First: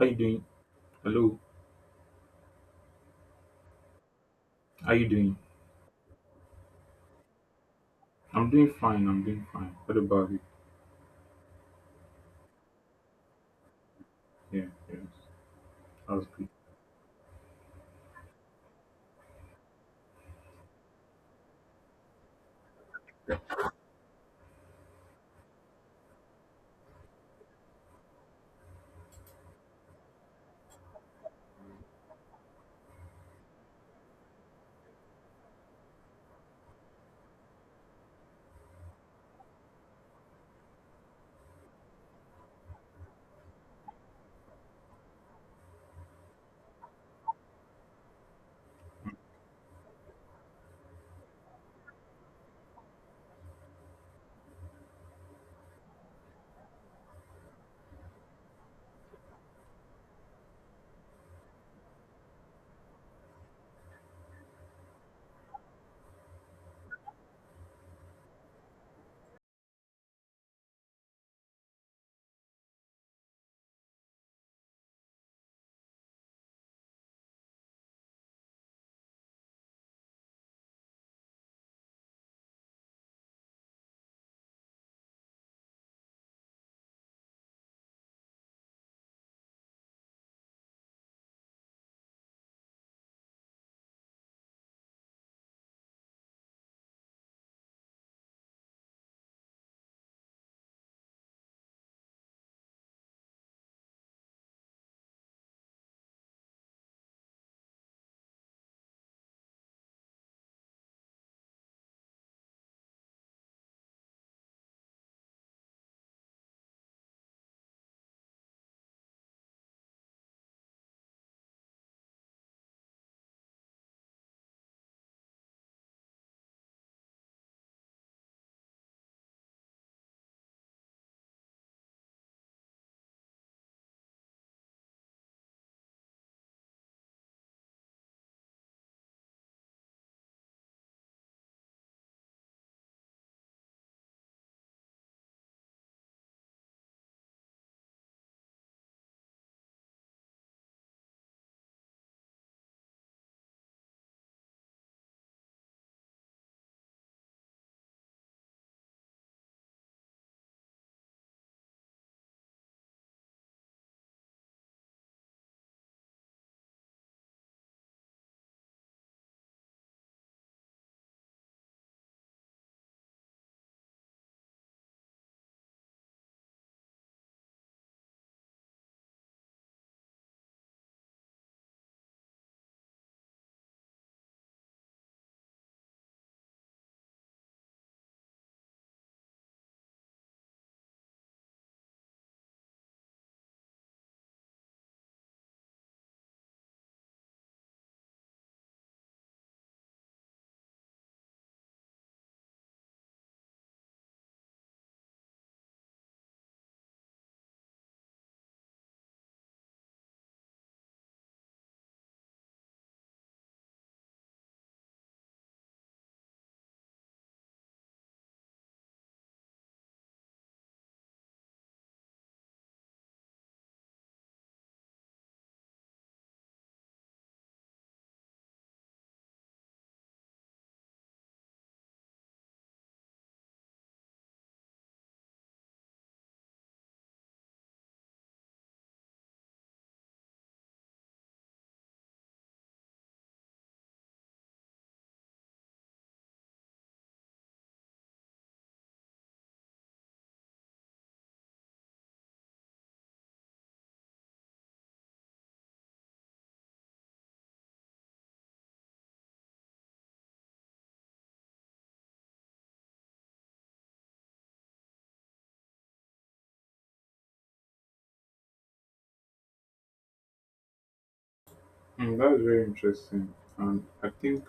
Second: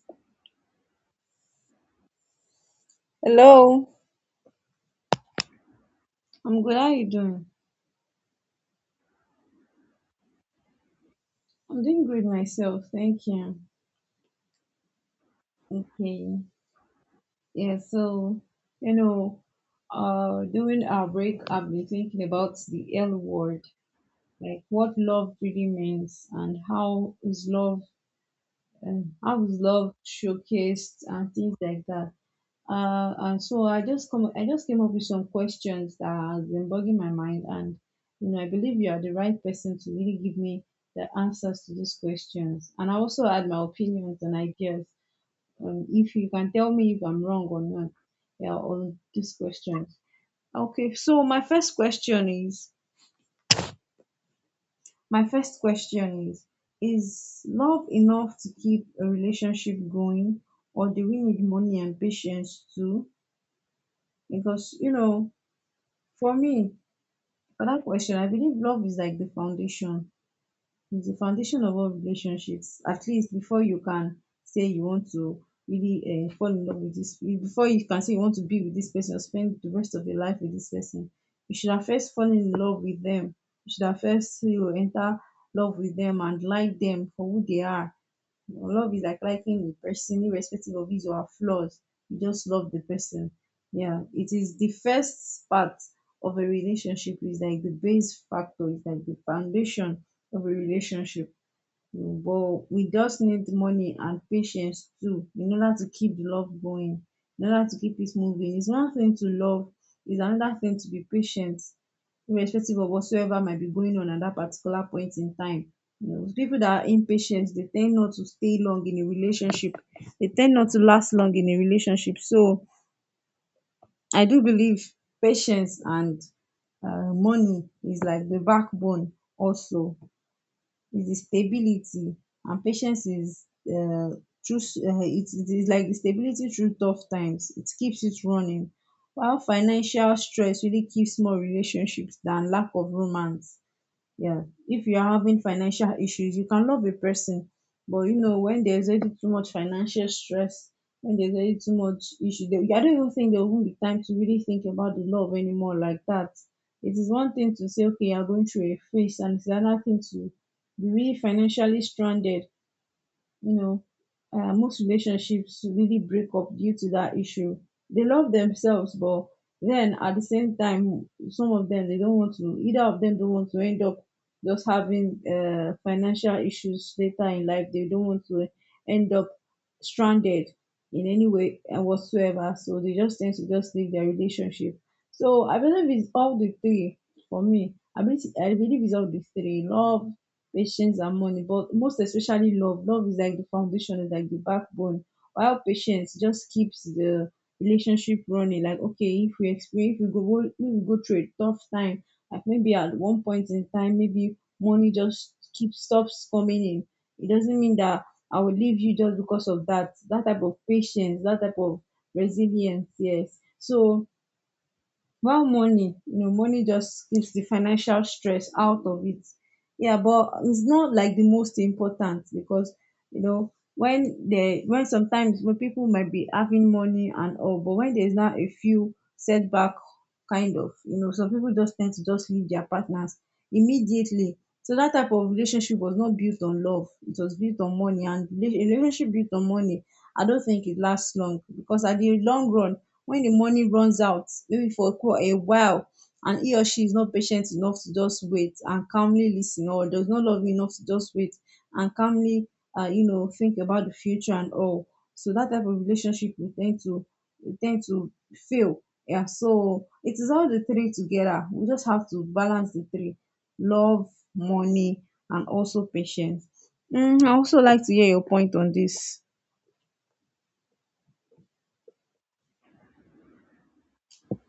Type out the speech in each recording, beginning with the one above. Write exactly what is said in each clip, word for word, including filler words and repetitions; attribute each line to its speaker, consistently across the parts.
Speaker 1: How you doing? Hello.
Speaker 2: Hello.
Speaker 1: How you doing?
Speaker 2: I'm good. How you doing?
Speaker 1: I'm doing fine. I'm doing fine. What about you?
Speaker 2: I'm doing great myself. Thank you.
Speaker 1: Yeah. Yes. That's
Speaker 2: Okay.
Speaker 1: good.
Speaker 2: Yeah, so, you know, uh, during our break, I've been thinking about the L word, like what love really means and how is love, and how is love showcased and things like that. Uh, and so I just come, I just came up with some questions that has been bugging my mind, and you know, I believe you are the right person to really give me the answers to these questions. And I also had my opinions and ideas. Um, if you can tell me if I'm wrong or not, yeah, on these questions. Okay, so my first question is, my first question is, is love enough to keep a relationship going, or do we need money and patience too? Because you know for me, for that question, I believe love is like the foundation. It's the foundation of all relationships, at least before you can say you want to really uh fall in love with this, before you can say you want to be with this person, spend the rest of your life with this person. You should have first fallen in love with them. You should have first, you enter love with them, and like them for who they are. Love is like liking the person, irrespective of his or her flaws. You just love the person. Yeah, it is the first part of a relationship. Is like the base factor. It's like the foundation of a relationship, but we just need money and patience too in order to keep the love going, in order to keep it moving. It's one thing to love, it's another thing to be patient, irrespective of whatsoever might be going on at that particular point in time. You know people that are impatient, they tend not to stay long in a relationship, they tend not to last long in a relationship. So I do believe patience and, uh, money is like the backbone, also is the stability. And patience is, uh, through s- uh, it it is like the stability through tough times, it keeps it running. While financial stress really keeps more relationships than lack of romance. Yeah. If you are having financial issues, you can love a person, but you know when there's already too much financial stress, when there's already too much issue, they, I don't even think there will not be time to really think about the love anymore like that. It is one thing to say okay, you're going through a phase, and it's another thing to be really financially stranded. You know uh, most relationships really break up due to that issue. They love themselves, but then at the same time, some of them, they don't want to either of them don't want to end up just having uh, financial issues later in life. They don't want to end up stranded in any way and whatsoever, so they just tend to just leave their relationship. So I believe it's all the three. For me, I believe, i believe it's all the three: love, patience, and money. But most especially love. Love is like the foundation, is like the backbone, while patience just keeps the relationship running. Like okay, if we experience if we go if we go through a tough time, like maybe at one point in time, maybe money just keeps stops coming in. It doesn't mean that I will leave you just because of that. That type of patience, that type of resilience, yes. So, well, money, you know, money just keeps the financial stress out of it. Yeah, but it's not like the most important, because you know when they when sometimes when people might be having money and all, but when there's not a few setback kind of, you know, some people just tend to just leave their partners immediately. So that type of relationship was not built on love. It was built on money, and rela- a relationship built on money, I don't think it lasts long, because at the long run, when the money runs out, maybe for quite a while, and he or she is not patient enough to just wait and calmly listen, or does not love you enough to just wait and calmly, uh, you know think about the future and all. So that type of relationship will tend to will tend to fail. Yeah, so it is all the three together, we just have to balance the three: love, money, and also patience. mm, I also like to hear your point on this.
Speaker 1: Mm, that's very interesting. And I think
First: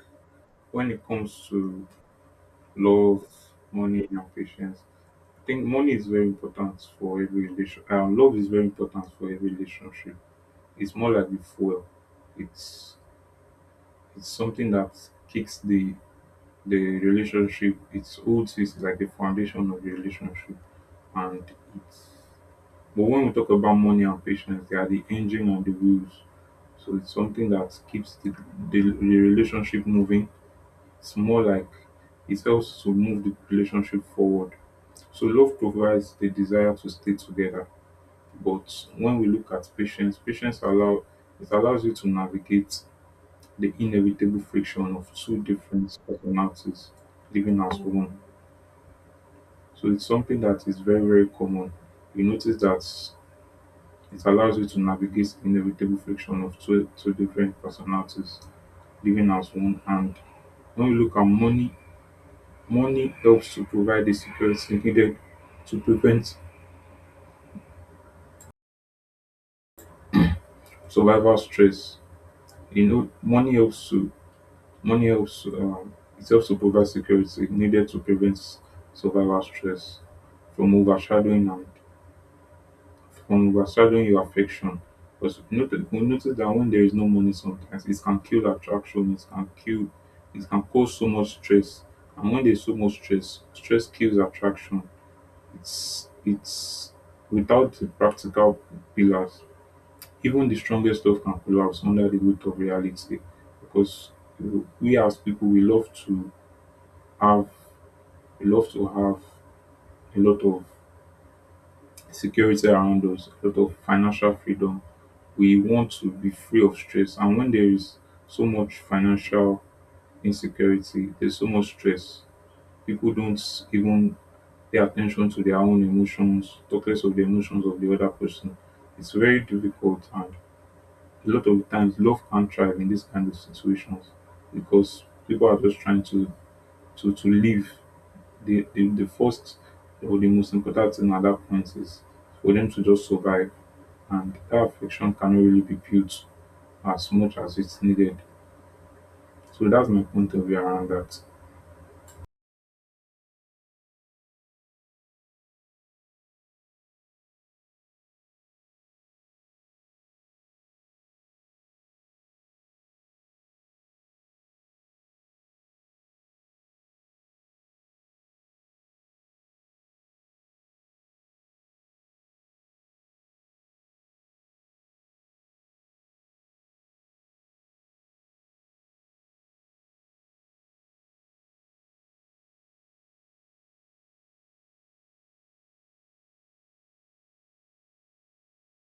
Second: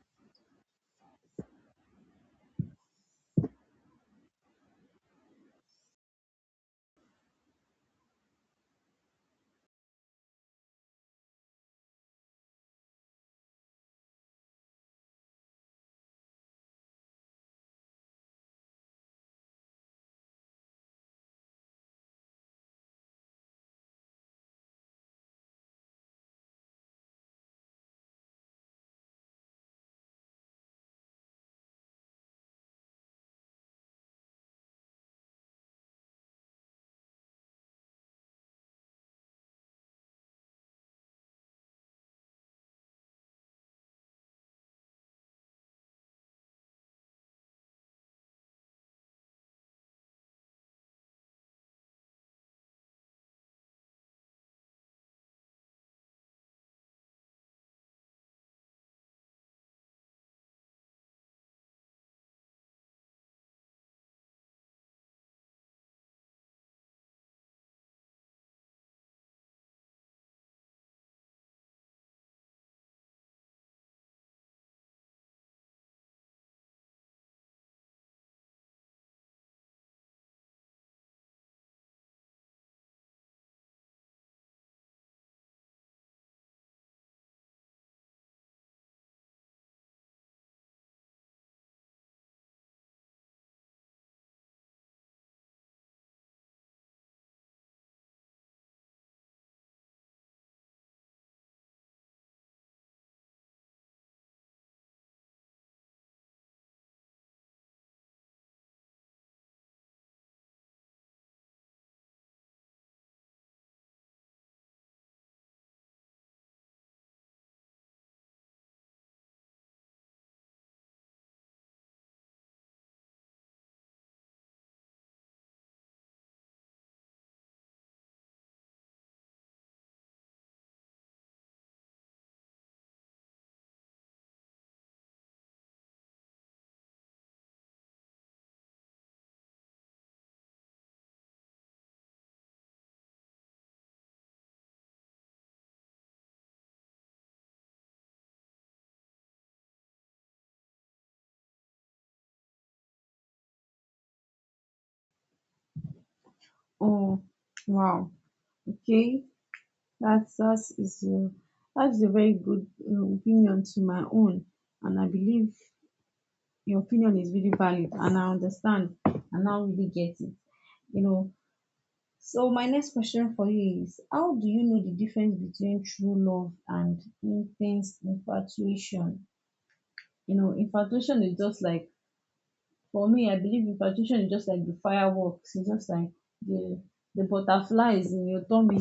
Speaker 1: when it comes to love, money, and patience, I think money is very important for every relation. Um, love is very important for every relationship. It's more like the fuel. It's it's something that kicks the the relationship. It holds it like the foundation of the relationship, and it But when we talk about money and patience, they are the engine and the wheels. So it's something that keeps the, the, the relationship moving. It's more like it helps to move the relationship forward. So love provides the desire to stay together. But when we look at patience, patience allow it allows you to navigate the inevitable friction of two different personalities living as one. So it's something that is very, very common. You notice that It allows you to navigate inevitable friction of two two different personalities living as one. And when you look at money, money helps to provide the security needed to prevent survival stress. You know, money helps to money helps to, um, it helps to provide security needed to prevent survival stress from overshadowing and from overshadowing your affection. Because we notice, we notice that when there is no money, sometimes it can kill attraction, it can kill, it can cause so much stress. And when there's so much stress, stress kills attraction. It's it's without the practical pillars, even the strongest stuff can collapse under the weight of reality. Because we as people, we love to have, we love to have a lot of security around us, a lot of financial freedom. We want to be free of stress. And when there is so much financial insecurity, there's so much stress. People don't even pay attention to their own emotions, talk less of the emotions of the other person. It's very difficult, and a lot of the times, love can't thrive in these kind of situations because people are just trying to to to live the, the, the first or the most important thing at that point is for them to just survive. And that affection cannot really be built as much as it's needed. So that's my point of view around that.
Speaker 2: Oh, wow. Okay. That's that is a that's a very good um, opinion to my own, and I believe your opinion is really valid, and I understand, and I really get it. You know. So my next question for you is: how do you know the difference between true love and intense infatuation? You know, infatuation is just like For me, I believe in infatuation is just like the fireworks. It's just like the the butterflies in your tummy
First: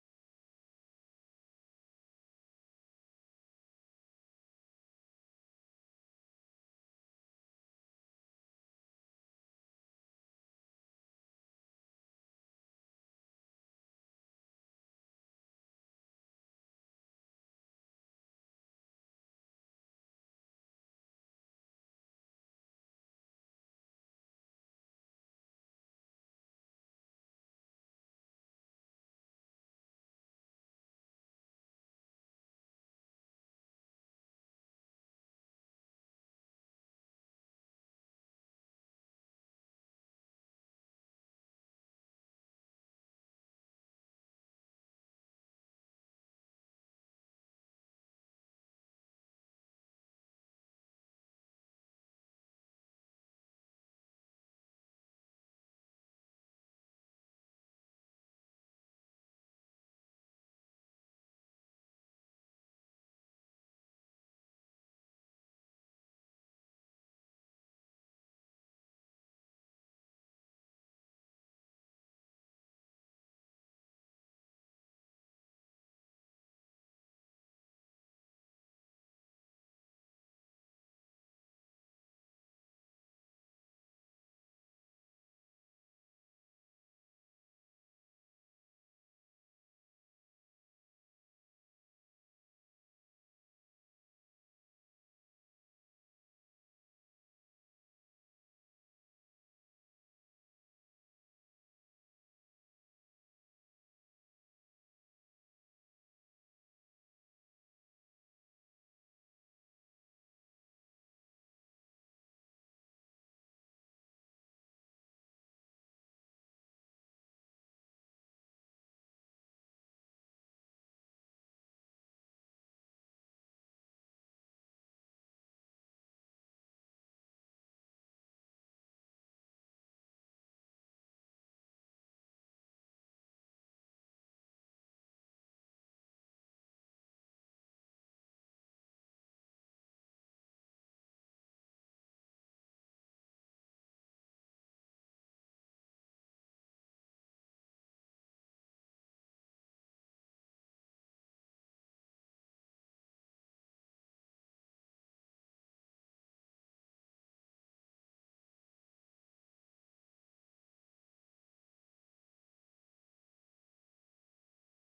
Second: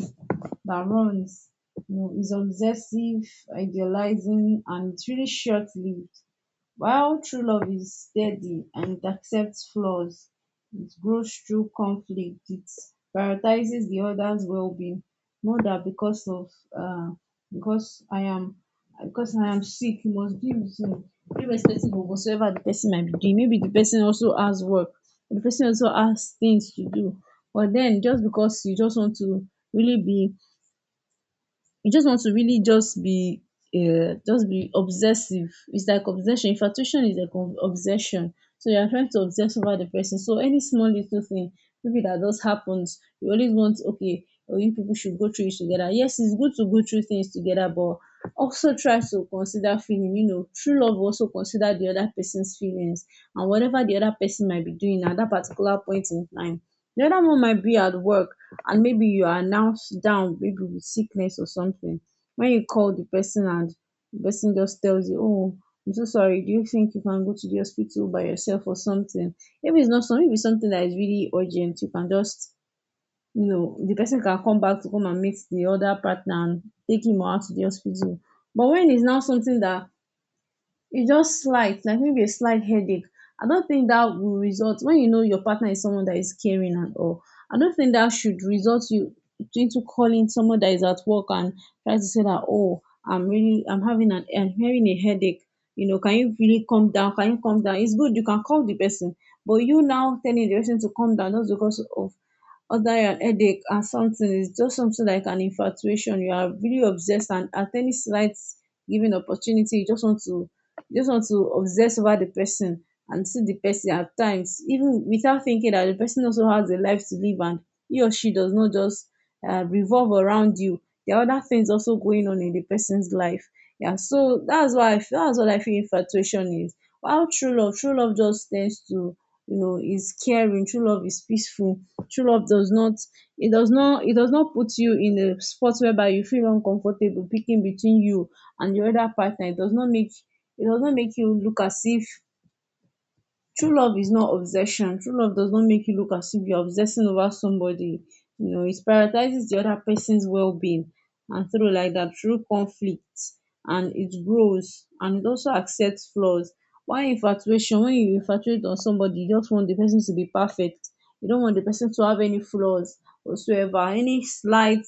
Speaker 2: that runs. You know, it's obsessive, idealizing, and it's really short lived. While true love is steady and it accepts flaws, it grows through conflict, it prioritizes the other's well being. Know that because of uh because I am because I am sick, you must be with me. Irrespective of whatsoever the person might be doing. Maybe the person also has work. The person also has things to do. But then just because you just want to really be you just want to really just be uh, just be obsessive. It's like obsession. Infatuation is like ob- obsession. So you are trying to obsess over the person. So any small little thing, maybe that just happens, you always want okay, or you people should go through it together. Yes, it's good to go through things together, but also try to consider feeling. You know, true love also consider the other person's feelings and whatever the other person might be doing at that particular point in time. The other one might be at work, and maybe you are now s- down, maybe with sickness or something. When you call the person and the person just tells you, oh, I'm so sorry, do you think you can go to the hospital by yourself or something? Maybe it's not something Maybe it's something that is really urgent, you can just, you know the person can come back to come and meet the other partner and take him out to the hospital. But when it's now something that, it's just slight, like maybe a slight headache, I don't think that will result, when you know your partner is someone that is caring and all. I don't think that should result you into calling someone that is at work and try to say that, oh, I'm really I'm having an I'm having a headache. You know can you really calm down can you calm down? It's good you can call the person, but you now telling the person to calm down just because of other headache and something is just something like an infatuation. You are really obsessed, and at any slight given opportunity, you just want to you just want to obsess over the person, and see the person at times, even without thinking that the person also has a life to live, and he or she does not just uh, revolve around you. There are other things also going on in the person's life. Yeah, so that's why I feel, that's what I feel infatuation is. While true love, true love just tends to, you know, is caring. True love is peaceful. True love does not, it does not, It does not put you in a spot whereby you feel uncomfortable picking between you and your other partner. It does not make it does not make you look as if true love is not obsession. True love does not make you look as if you're obsessing over somebody, you know. It prioritizes the other person's well-being, and through like that, through conflict, and it grows, and it also accepts flaws. Why infatuation, when you infatuate on somebody, you just want the person to be perfect. You don't want the person to have any flaws whatsoever. Any slight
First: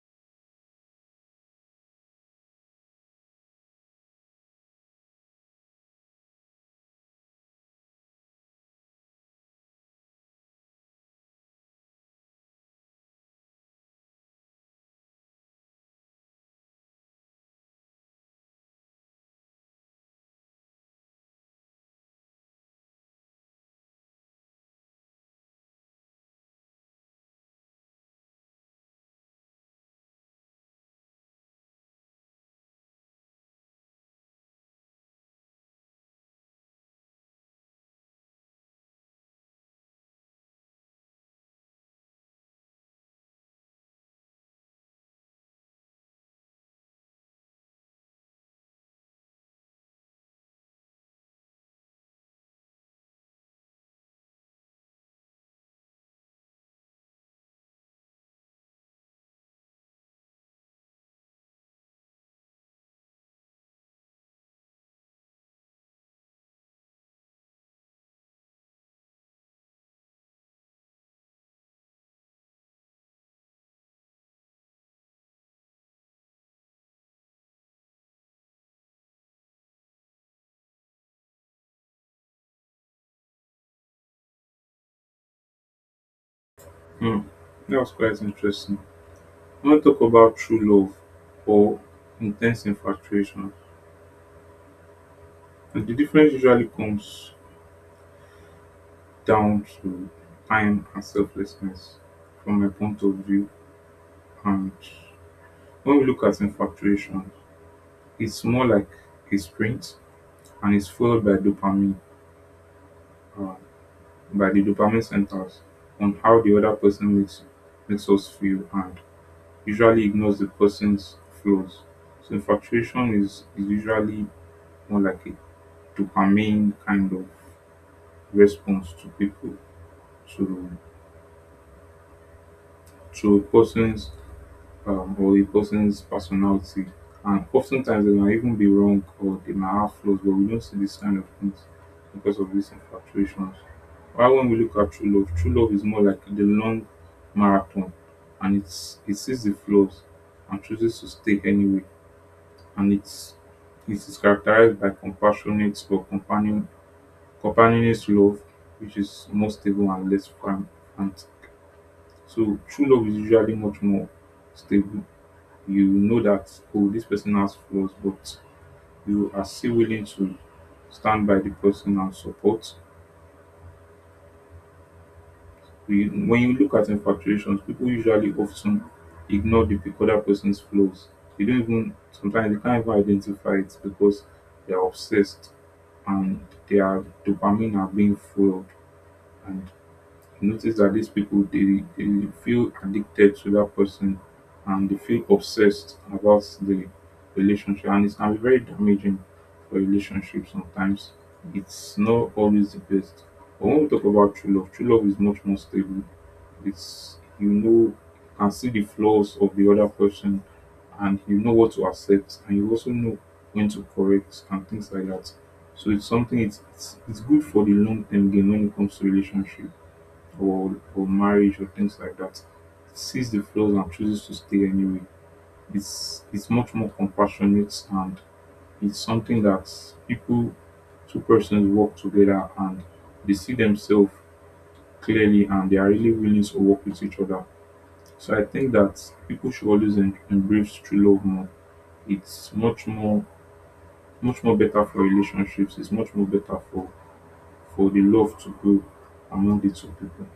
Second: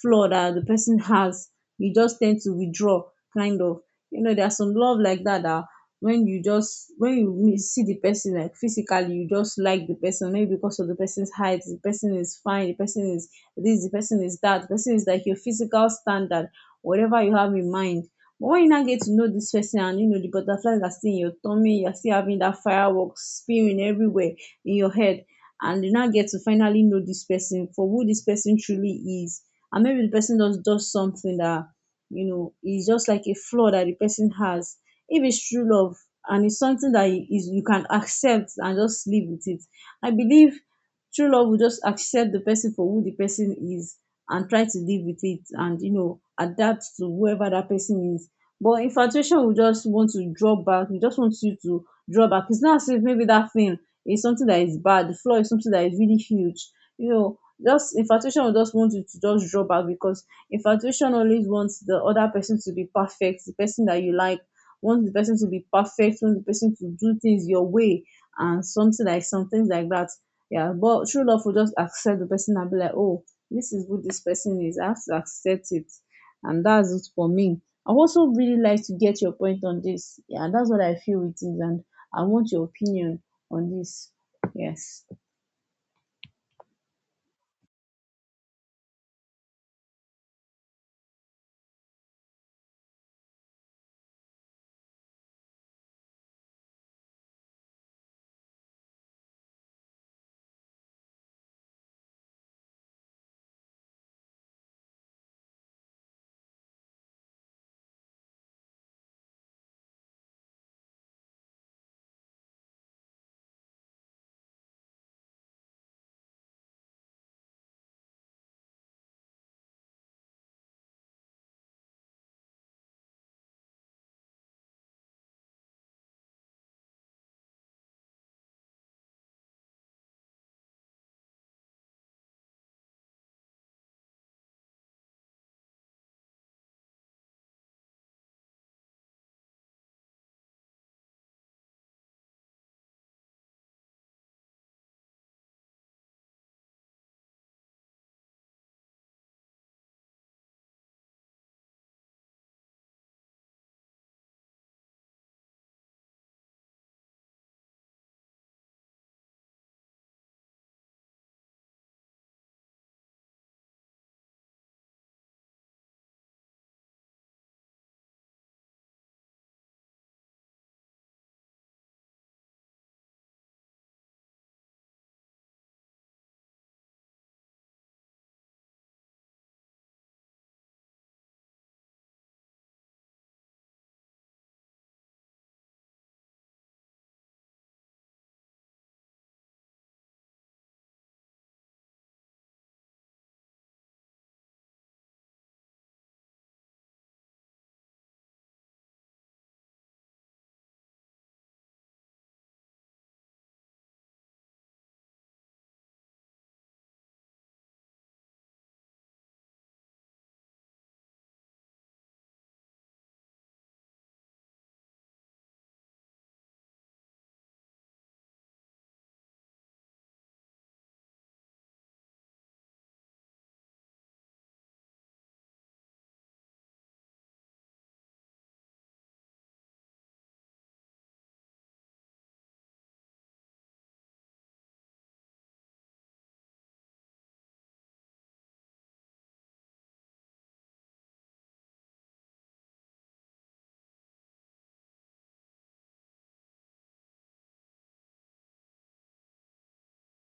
Speaker 2: flaw that the person has, you just tend to withdraw, kind of, you know. There's some love like that, that when you just, when you meet, see the person, like physically you just like the person, maybe because of the person's height, the person is fine, the person is this, the person is that, the person is like your physical standard, whatever you have in mind. But when you now get to know this person, and you know, the butterflies are still in your tummy, you're still having that fireworks spewing everywhere in your head, and you now get to finally know this person for who this person truly is. And maybe the person does does something that, you know, is just like a flaw that the person has. If it's true love, and it's something that you- is you can accept and just live with it, I believe true love will just accept the person for who the person is, and try to live with it, and you know, adapt to whoever that person is. But infatuation will just want to draw back. We just want you to draw back. It's not as if maybe that thing is something that is bad, the flaw is something that is really huge, you know. Just infatuation will just want you to just draw back, because infatuation always wants the other person to be perfect, the person that you like, want the person to be perfect, want the person to do things your way, and something like some things like that. Yeah, but true love will just accept the person and be like, oh, this is who this person is. I have to accept it. And that's it for me. I also really like to get your point on this. Yeah, that's what I feel it is, and I want your opinion on this. Yes.
Speaker 1: Hmm. That was quite interesting. I want to talk about true love or intense infatuation. And the difference usually comes down to time and selflessness from my point of view. And when we look at infatuation, it's more like a sprint and is followed by dopamine, uh, by the dopamine centers on how the other person makes makes us feel and usually ignores the person's flaws. So infatuation is, is usually more like a dopamine kind of response to people to to a person's um, or a person's personality. And oftentimes they might even be wrong or they might have flaws, but we don't see this kind of things because of these infatuations. While when we look at true love, true love is more like the long marathon and it's it sees the flaws and chooses to stay anyway. And it's it is characterized by compassionate or companion companionist love, which is more stable and less fran- and so true love is usually much more stable. You know that, oh, this person has flaws, but you are still willing to stand by the person and support. We, when you look at infatuations, people usually often ignore the pe- other person's flaws. They don't even, sometimes they can't even identify it because they are obsessed and their dopamine are being fueled. And you notice that these people they, they feel addicted to that person and they feel obsessed about the relationship, and it can be very damaging for relationship sometimes. It's not always the best. But when we talk about true love, true love is much more stable. It's, you know, you can see the flaws of the other person, and you know what to accept, and you also know when to correct and things like that. So it's something it's it's, it's good for the long term gain when it comes to relationship or or marriage or things like that. Sees the flaws and chooses to stay anyway. It's it's much more compassionate, and it's something that people, two persons work together and they see themselves clearly, and they are really willing to work with each other. So I think that people should always em- embrace true love more. It's much more much more better for relationships. It's much more better for for the love to grow among the two people.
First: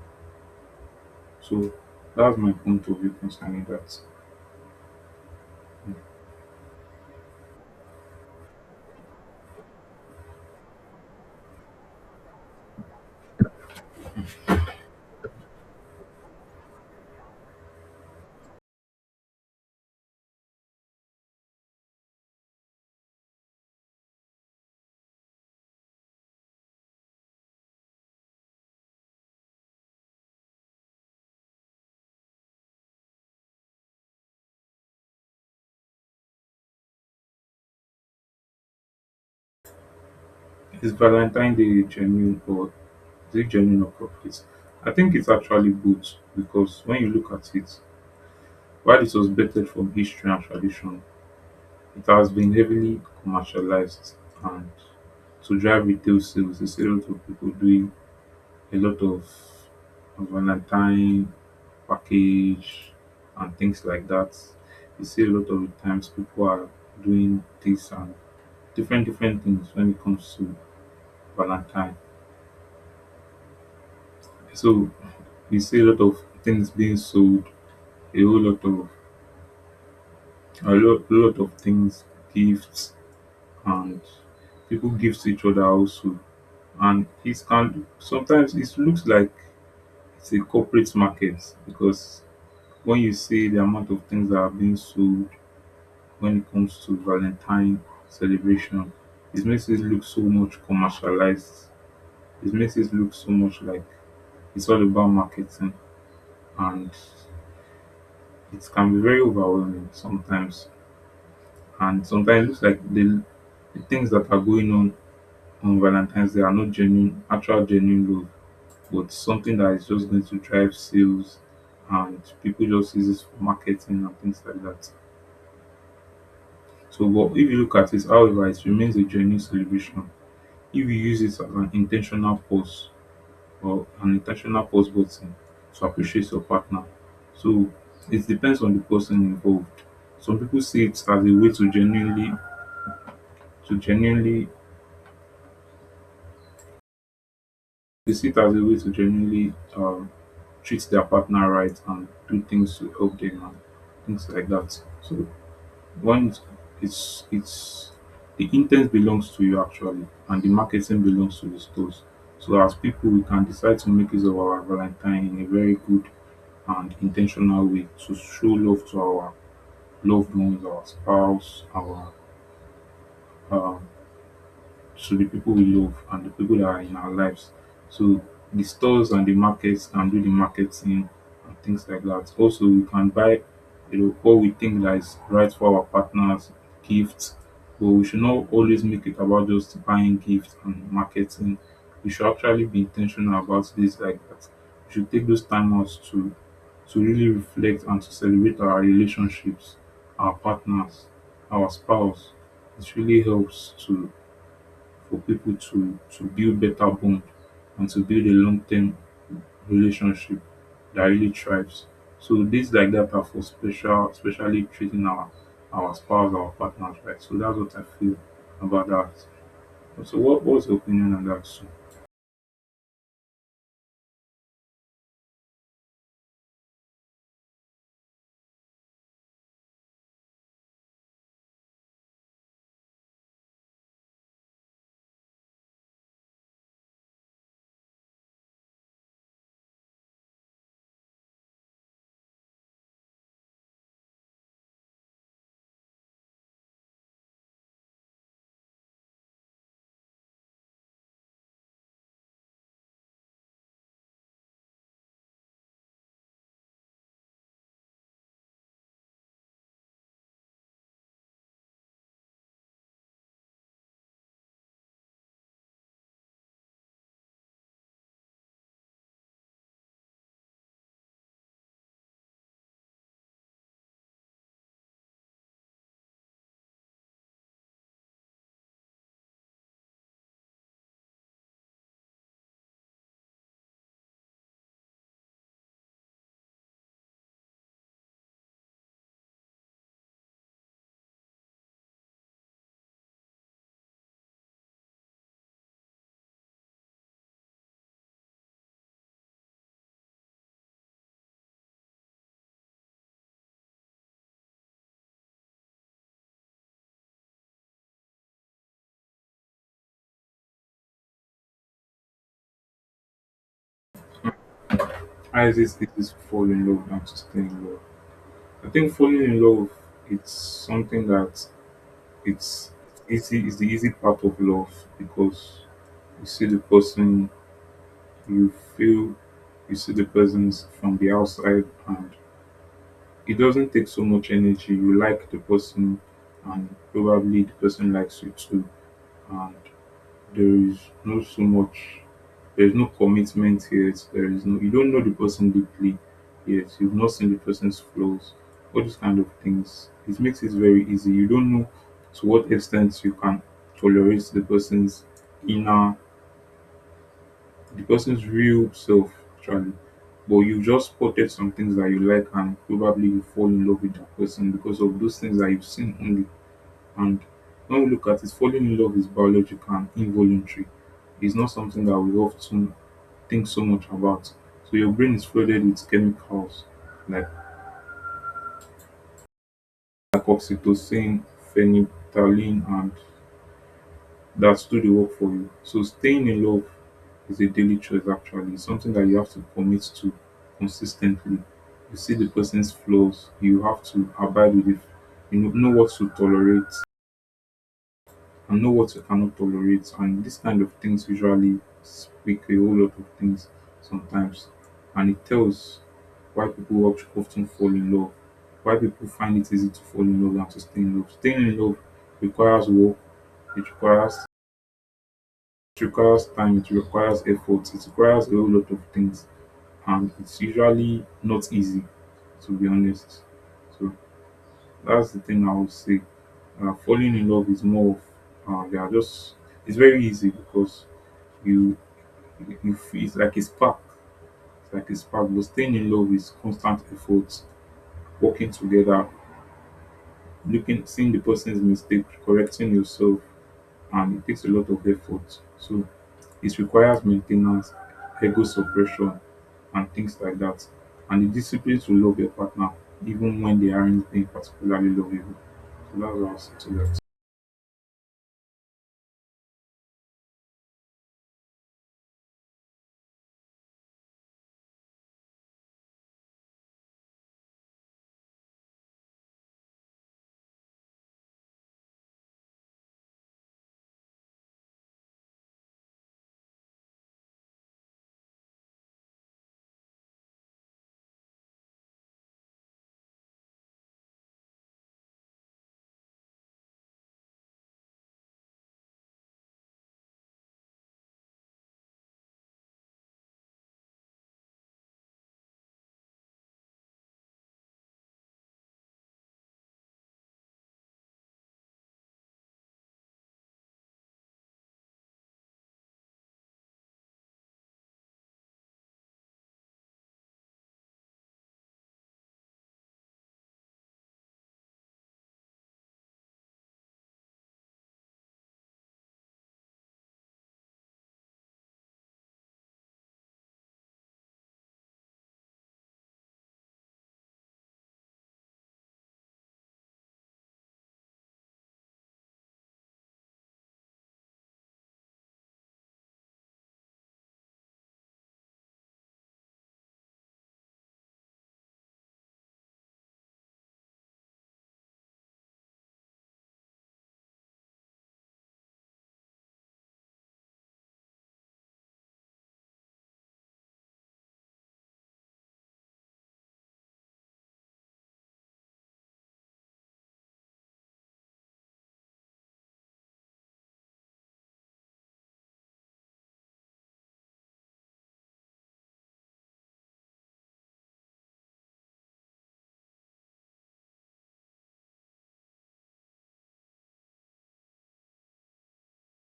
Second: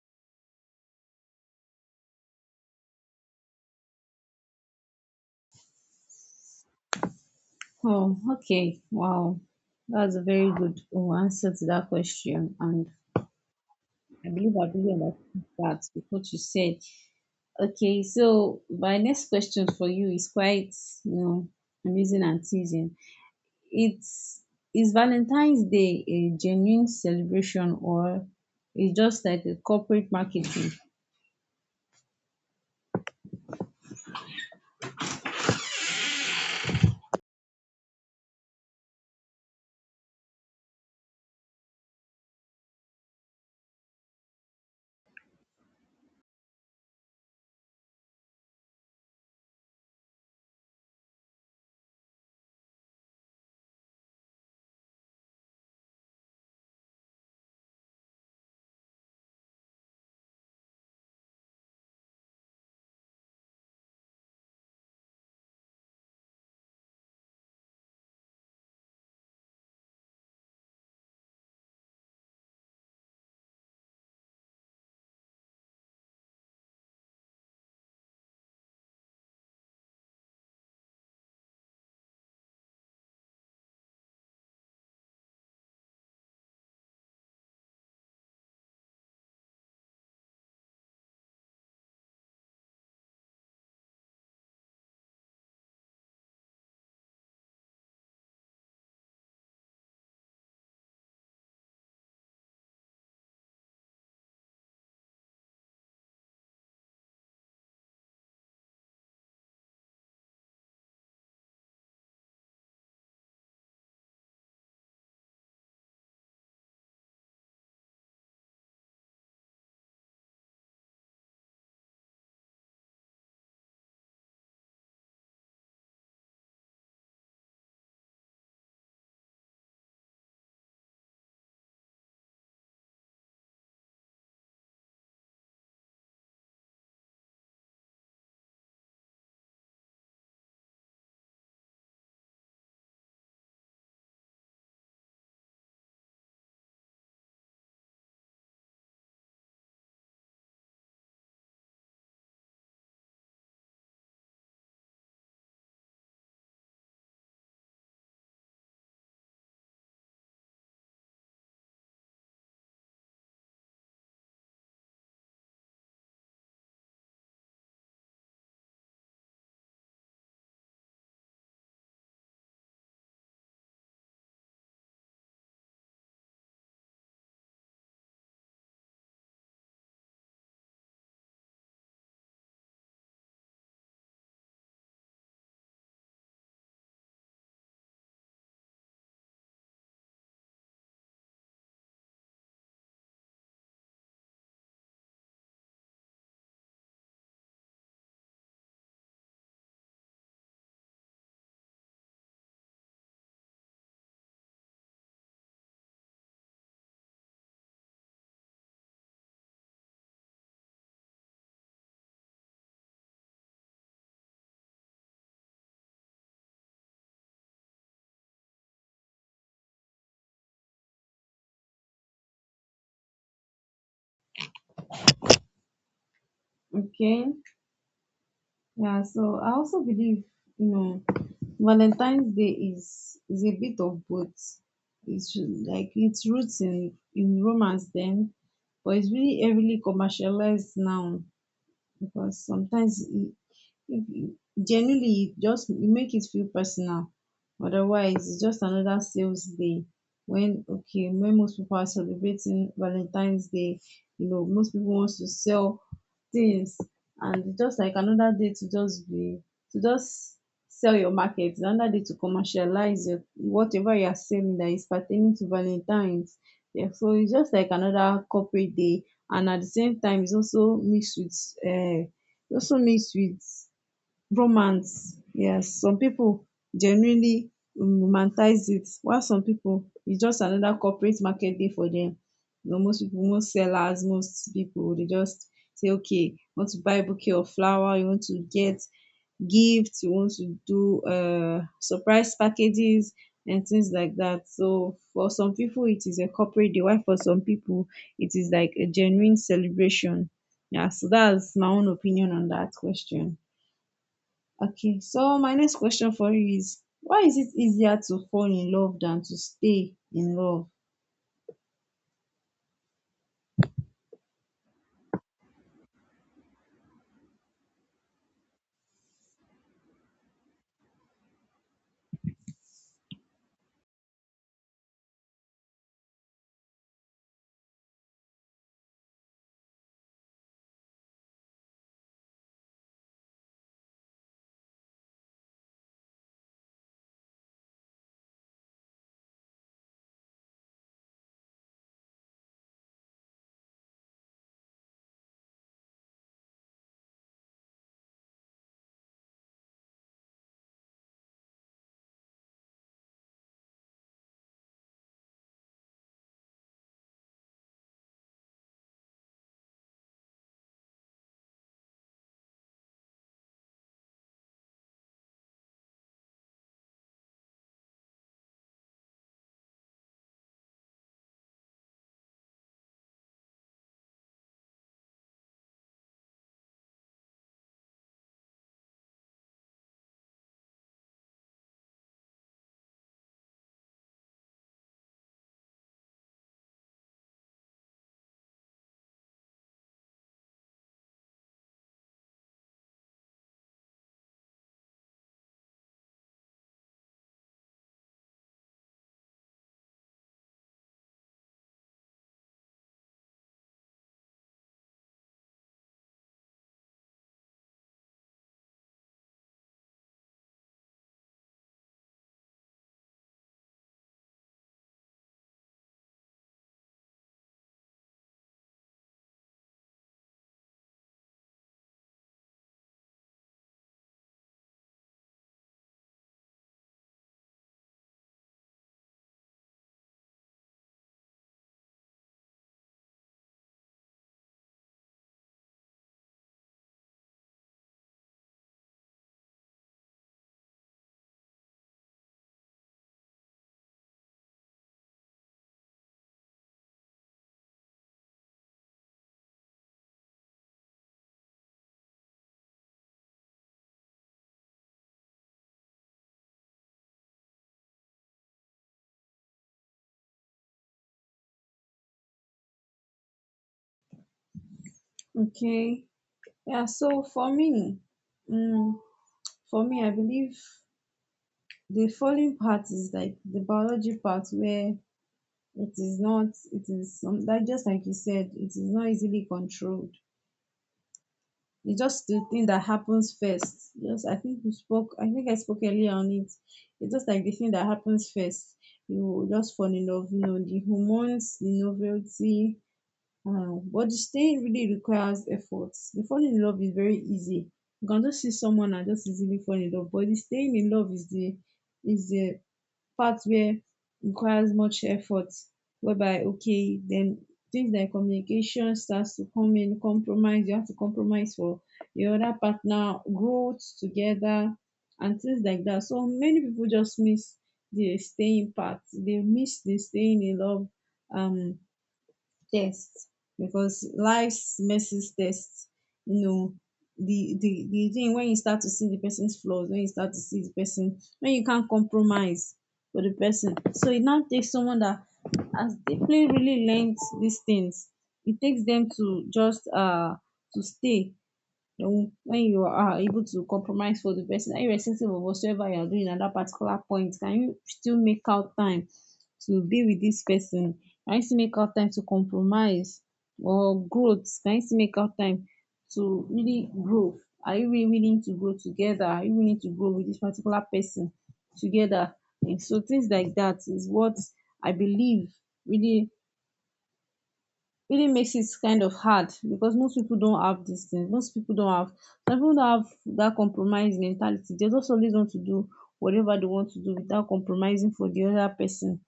Speaker 1: So that's my point of view concerning that.
Speaker 2: Oh, okay. Wow. That's a very good, oh, answer to that question. And I believe I really understood that with what you said. Okay, so my next question for you is quite, you know, amusing and teasing. It's, is Valentine's Day a genuine celebration, or is just like a corporate marketing?
Speaker 1: Is Valentine Day genuine or is it genuine or corporate? I think it's actually both, because when you look at it, while it was better from history and tradition, it has been heavily commercialized and to drive retail sales, you see a lot of people doing a lot of Valentine package and things like that. You see a lot of the times people are doing this and different different things when it comes to Valentine. So you see a lot of things being sold, a whole lot of a lot, lot of things, gifts, and people give to each other also. And it can sometimes it looks like it's a corporate market because when you see the amount of things that are being sold when it comes to Valentine celebration, it makes it look so much commercialized. It makes it look so much like it's all about marketing and it can be very overwhelming sometimes. And sometimes it looks like the, the things that are going on on Valentine's Day are not genuine, actual genuine love, but something that is just going to drive sales and people just use it for marketing and things like that. So, but if you look at it, however, it remains a genuine celebration. If you use it as an intentional pause or an intentional pause button to appreciate your partner. So, it depends on the person involved. Some people see it as a way to genuinely to genuinely. They see it as a way to genuinely um, treat their partner right and do things to help them and things like that. So one is it's it's the intent belongs to you actually, and the marketing belongs to the stores. So as people, we can decide to make use of our Valentine in a very good and intentional way to show love to our loved ones, our spouse, our um, to the people we love and the people that are in our lives. So the stores and the markets can do the marketing and things like that. Also, we can buy, you know, what we think that is right for our partners, gifts. But we should not always make it about just buying gifts and marketing. We should actually be intentional about this like that. We should take those time outs to to really reflect and to celebrate our relationships, our partners, our spouse. It really helps to for people to to build better bond and to build a long-term relationship that really thrives. So days like that are for special, especially treating our our spouse, our partners, right? So that's what I feel about that. So what what's your opinion on that? So
Speaker 2: Okay, yeah. So I also believe, you know, Valentine's Day is is a bit of both. It's like its roots in in romance then, but it's really heavily commercialized now, because sometimes it, if you, genuinely, you just, you make it feel personal, otherwise it's just another sales day. When, okay, when most people are celebrating Valentine's Day, you know, most people wants to sell things, and it's just like another day to just be, to just sell your market, another day to commercialize your whatever you are selling that is pertaining to Valentine's. Yeah, so it's just like another corporate day. And at the same time, it's also mixed with, um also mixed with romance. Yes, some people genuinely um romanticize it, while some people it's just another corporate market dey for them. You know, most people, most sellers, most people, they just say, okay, want to buy a bouquet of flower, you want to get gift, you want to do uh surprise packages and things like that. So for some people it is a corporate deal, while for some people it is like a genuine celebration. Yeah, so that's my own opinion on that question. Okay, so my next question for you is, why is it easier to fall in love than to stay in love?
Speaker 1: how is this this is fall in love and to stay in love? I think falling in love, it's something that it's easy, it's the easy part of love, because you see the person you feel, you see the person from the outside and it doesn't take so much energy. You like the person and probably the person likes you too. And there is no so much there is no commitment yet. There is no, you don't know the person deeply yet. You've not seen the person's flaws. All these kind of things. It makes it very easy. You don't know to what extent you can tolerate the person's inner the person's real self actually, but you've just spotted some things that you like, and probably you fall in love with that person because of those things that you've seen only. And when we look at it, falling in love is biological and involuntary. It's not something that we often think so much about. So your brain is flooded with chemicals like like oxytocin, phenethylene, and that do the work for you. So staying in love is a daily choice actually. It's something that you have to commit to consistently. You see the person's flaws, you have to abide with it. You know, know what to tolerate and know what you cannot tolerate. And this kind of things usually speak a whole lot of things sometimes. And it tells why people oft- often fall in love, why people find it easy to fall in love and to stay in love. Staying in love requires work, it requires it requires time, it requires effort, it requires a whole lot of things, and it's usually not easy, to be honest. So that's the thing I would say. Uh, falling in love is more of uh, they are just it's very easy because you you feel it's like a spark, it's like a spark. But staying in love is constant effort, working together, looking, seeing the person's mistake, correcting yourself, and it takes a lot of effort. So it requires maintenance, ego suppression, and things like that. And the discipline to love your partner even when they aren't being particularly lovable. So that's what I'll say to that.
Speaker 2: Okay, yeah, so for me, um, for me, I believe the falling part is like the biology part where it is not, it is some, like just like you said, it is not easily controlled. It's just the thing that happens first. Just I think we spoke. I think I spoke earlier on it. It's just like the thing that happens first. You just fall in love. You know, the hormones, the novelty. Uh, but the staying really requires effort. The falling in love is very easy. You can just see someone and just easily fall in love. But the staying in love is the, is the part where requires much effort, whereby okay, then things like communication starts to come in, compromise, you have to compromise for your other partner, growth together, and things like that. So many people just miss the staying part. They miss the staying in love. um Test, because life's messes test, you know, the the the thing when you start to see the person's flaws, when you start to see the person, when you can't compromise for the person. So it now takes someone that has deeply really learned these things. It takes them to just uh to stay. Then when you are able to compromise for the person, irrespective of whatsoever you are doing at that particular point, can you still make out time to be with this person? Can you still make out time to compromise or growth? Can you still make out time to really grow? Are you really willing to grow together? Are you willing to grow with this particular person together? And so things like that is what I believe really really makes it kind of hard, because most people don't have these things. Most people don't have, some people don't have that compromise mentality. They just always want to do whatever they want to do without compromising for the other person.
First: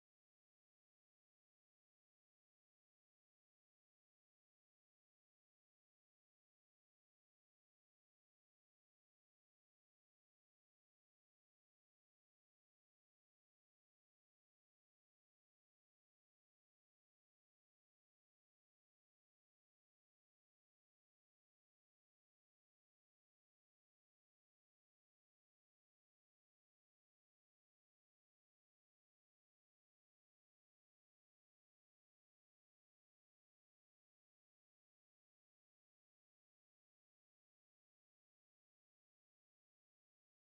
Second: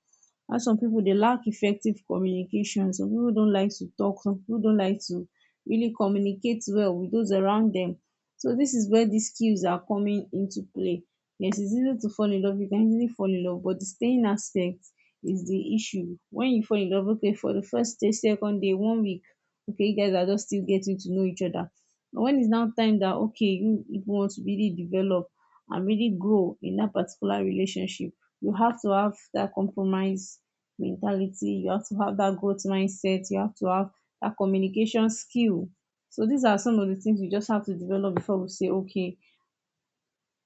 Speaker 2: And some people, they lack effective communication. Some people don't like to talk. Some people don't like to really communicate well with those around them. So this is where these skills are coming into play. Yes, it's easy to fall in love. You can easily fall in love, but the staying aspect is the issue. When you fall in love, okay, for the first day, second day, one week, okay, you guys are just still getting to know each other. But when it's now time that okay, you, you want to really develop and really grow in that particular relationship, you have to have that compromise mentality, you have to have that growth mindset, you have to have that communication skill. So these are some of the things you just have to develop before we say, okay,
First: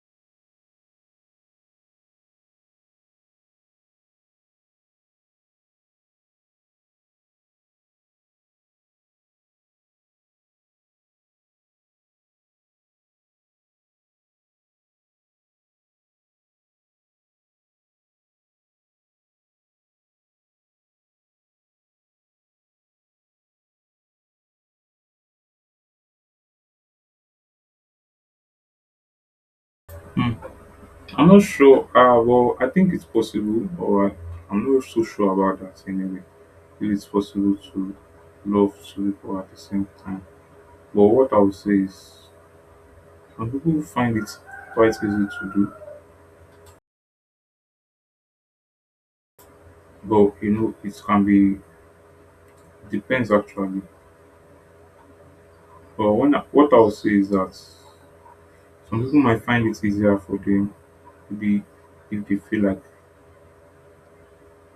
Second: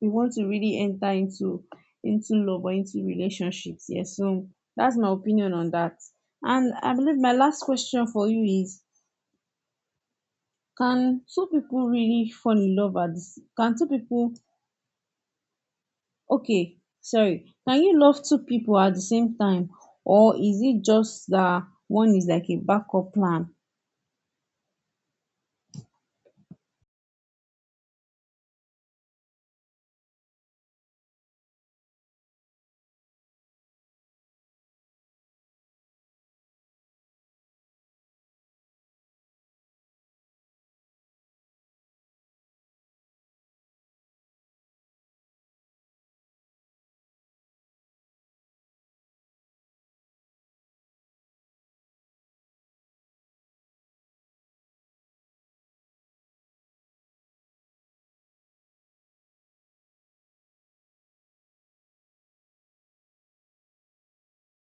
Speaker 2: we want to really enter into into love or into relationships. Yes, so that's my opinion on that. And I believe my last question for you is: can two people really fall in love at? The, can two people? Okay, sorry. Can you love two people at the same time, or is it just that one is like a backup plan?
Speaker 1: Hmm. I'm not sure. Uh, well, I think it's possible, but I'm not so sure about that anyway. If it's possible to love two people at the same time. But what I would say is some people find it quite easy to do, but you know, it can be. Depends actually. But one, what I'll say is that some people might find it easier for them, maybe if they feel like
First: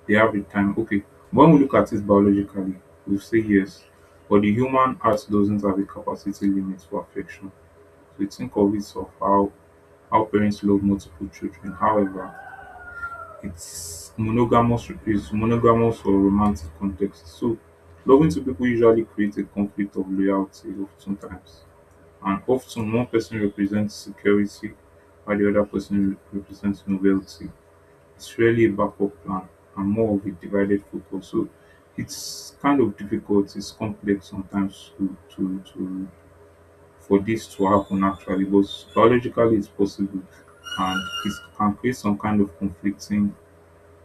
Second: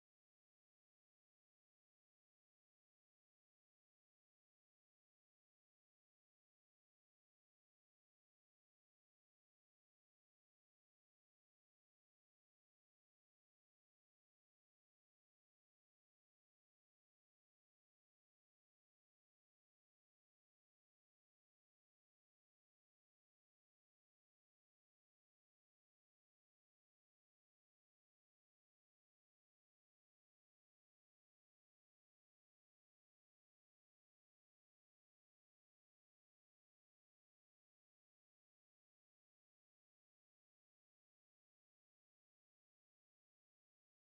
Speaker 1: they have the time. Okay, when we look at it biologically, we say yes, but the human heart doesn't have a capacity limit for affection. So you think of it of how how parents love multiple children. However, it's monogamous, is monogamous or romantic context. So loving two people usually creates a conflict of loyalty of sometimes. And often one person represents security while the other person represents novelty. It's really a backup plan and more of a divided focus. So it's kind of difficult, it's complex sometimes to to, to for this to happen actually, but biologically it's possible, and it can create some kind of conflicting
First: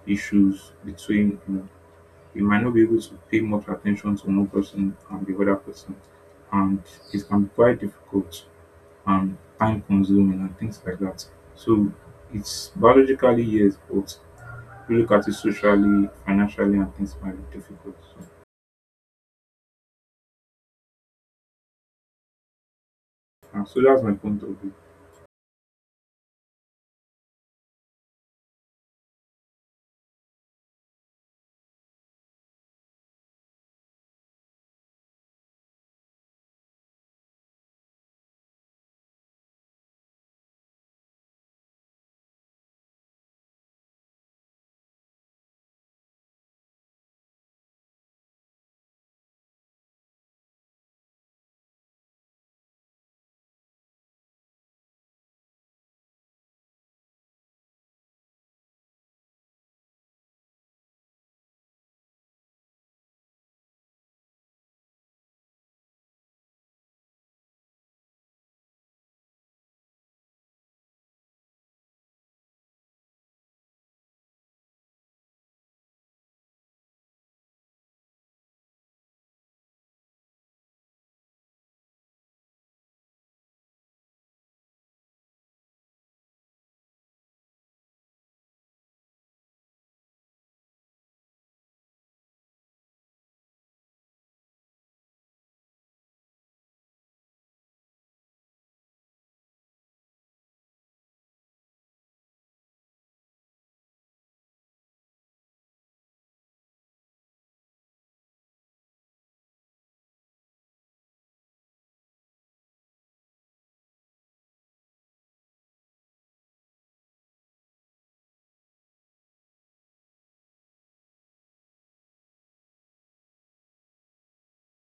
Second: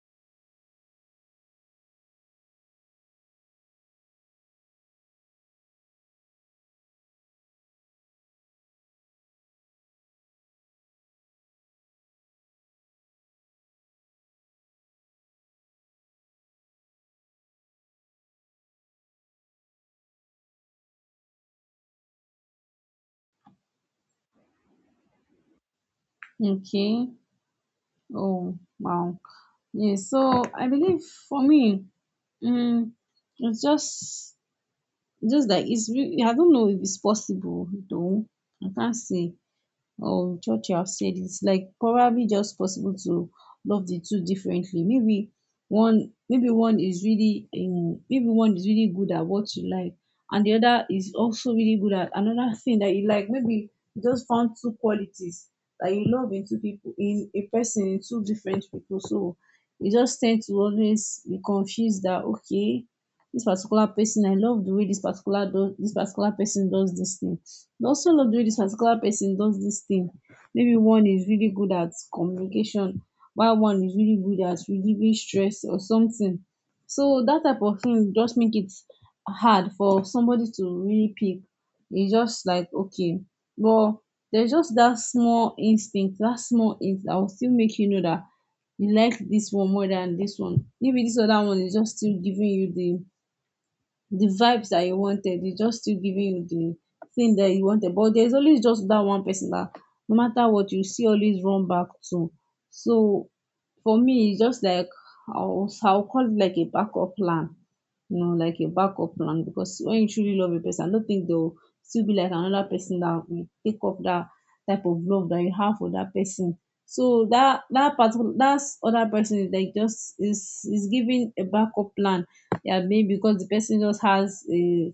Speaker 1: issues between, you know, you might not be able to pay much attention to one person and the other person, and it can be quite difficult and time consuming and things like that. So it's biologically yes, but if you look at it socially, financially, and things might be difficult. So, uh, so that's my point of view.
Speaker 2: Okay. Oh wow. Yeah. So I believe for me, mm, it's just just like it's rea- I don't know if it's possible though. I can't say or Churchill have said it's like probably just possible to love the two differently. Maybe one, maybe one is really um, maybe one is really good at what you like, and the other is also really good at another thing that you like. Maybe you just found two qualities that you love in two people, in a person, in two different people. So you just tend to always be confused that okay, this particular person I love the way this particular do, this particular person does this thing, dey also know the way this particular person does this thing. Maybe one is really good at communication, while one is really good at relieving stress or something. So that type of thing just make it hard for somebody to really pick. E just like okay, but there's just that small instinct, that small hint that will still make you know that you like this one more than this one. Maybe this other one is just still giving you the the vibes that you wanted. It's just still giving you the thing that you wanted. But there's always just that one person that no matter what you see, always run back to. So for me, it's just like I'll, I'll call it like a backup plan. You know, like a backup plan, because when you truly love a person, I don't think they'll still be like another person that will take up that type of love that you have for that person. So that, that particular, that other person is like just is is giving a backup plan. Yeah, maybe because the person just has a,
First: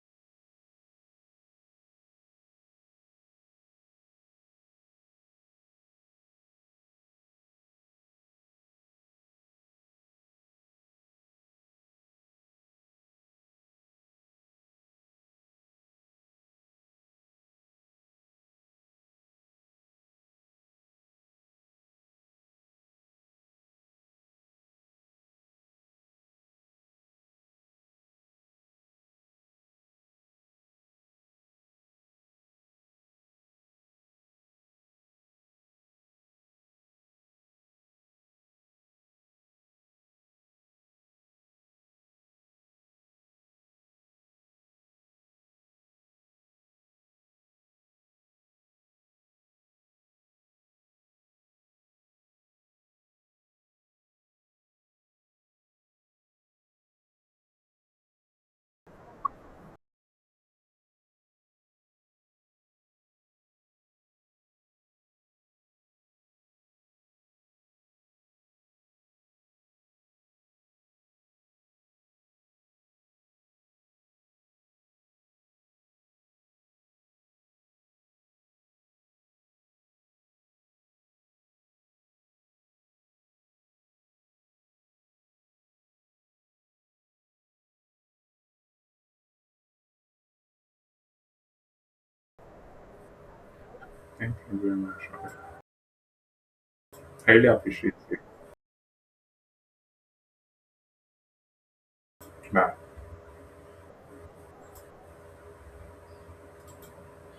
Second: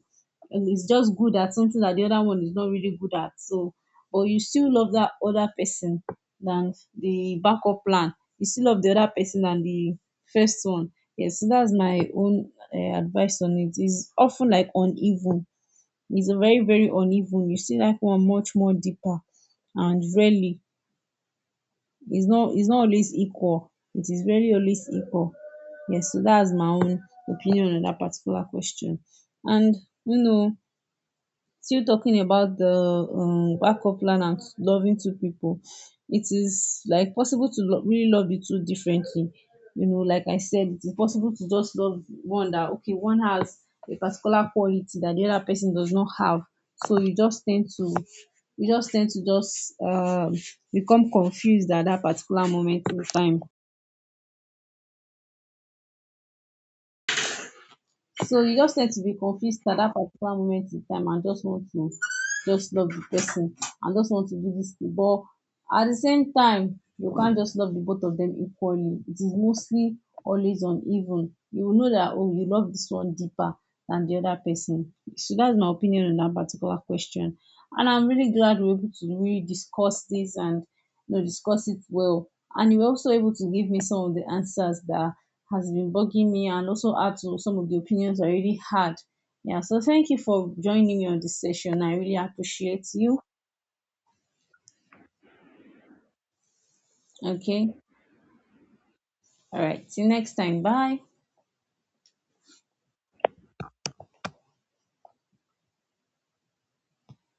Speaker 2: and is just good at something that the other one is not really good at. So but you still love that other person than the backup plan. You still love the other person than the first one. Yes, so that's my own, uh, advice on it. It is often like uneven. It's a very very uneven. You see like one much more deeper, and rarely, it's not, it's not always equal. It is very always equal. Yes, so that's my own opinion on that particular question. And you know, still talking about the um backup plan and loving two people, it is like possible to lo- really love the two differently. You know, like I said, it is possible to just love one that okay, one has a particular quality that the other person does not have. So you just tend to, you just tend to just um become confused at that particular moment in time. So you just tend to be confused at that particular moment in time, and just want to just love the person, and just want to do this thing. But at the same time, you can't just love the both of them equally. It is mostly always uneven. You will know that oh, you love this one deeper than the other person. So that's my opinion on that particular question. And I'm really glad we we're able to really discuss this, and you know, discuss it well. And you were also able to give me some of the answers that has been bugging me, and also add to some of the opinions I already had. Yeah, so thank you for joining me on this session. I really appreciate you.
Speaker 1: Thank you very much. I really
Speaker 2: Okay.
Speaker 1: appreciate it.
Speaker 2: All right. See you next time. Bye.
Speaker 1: Bye.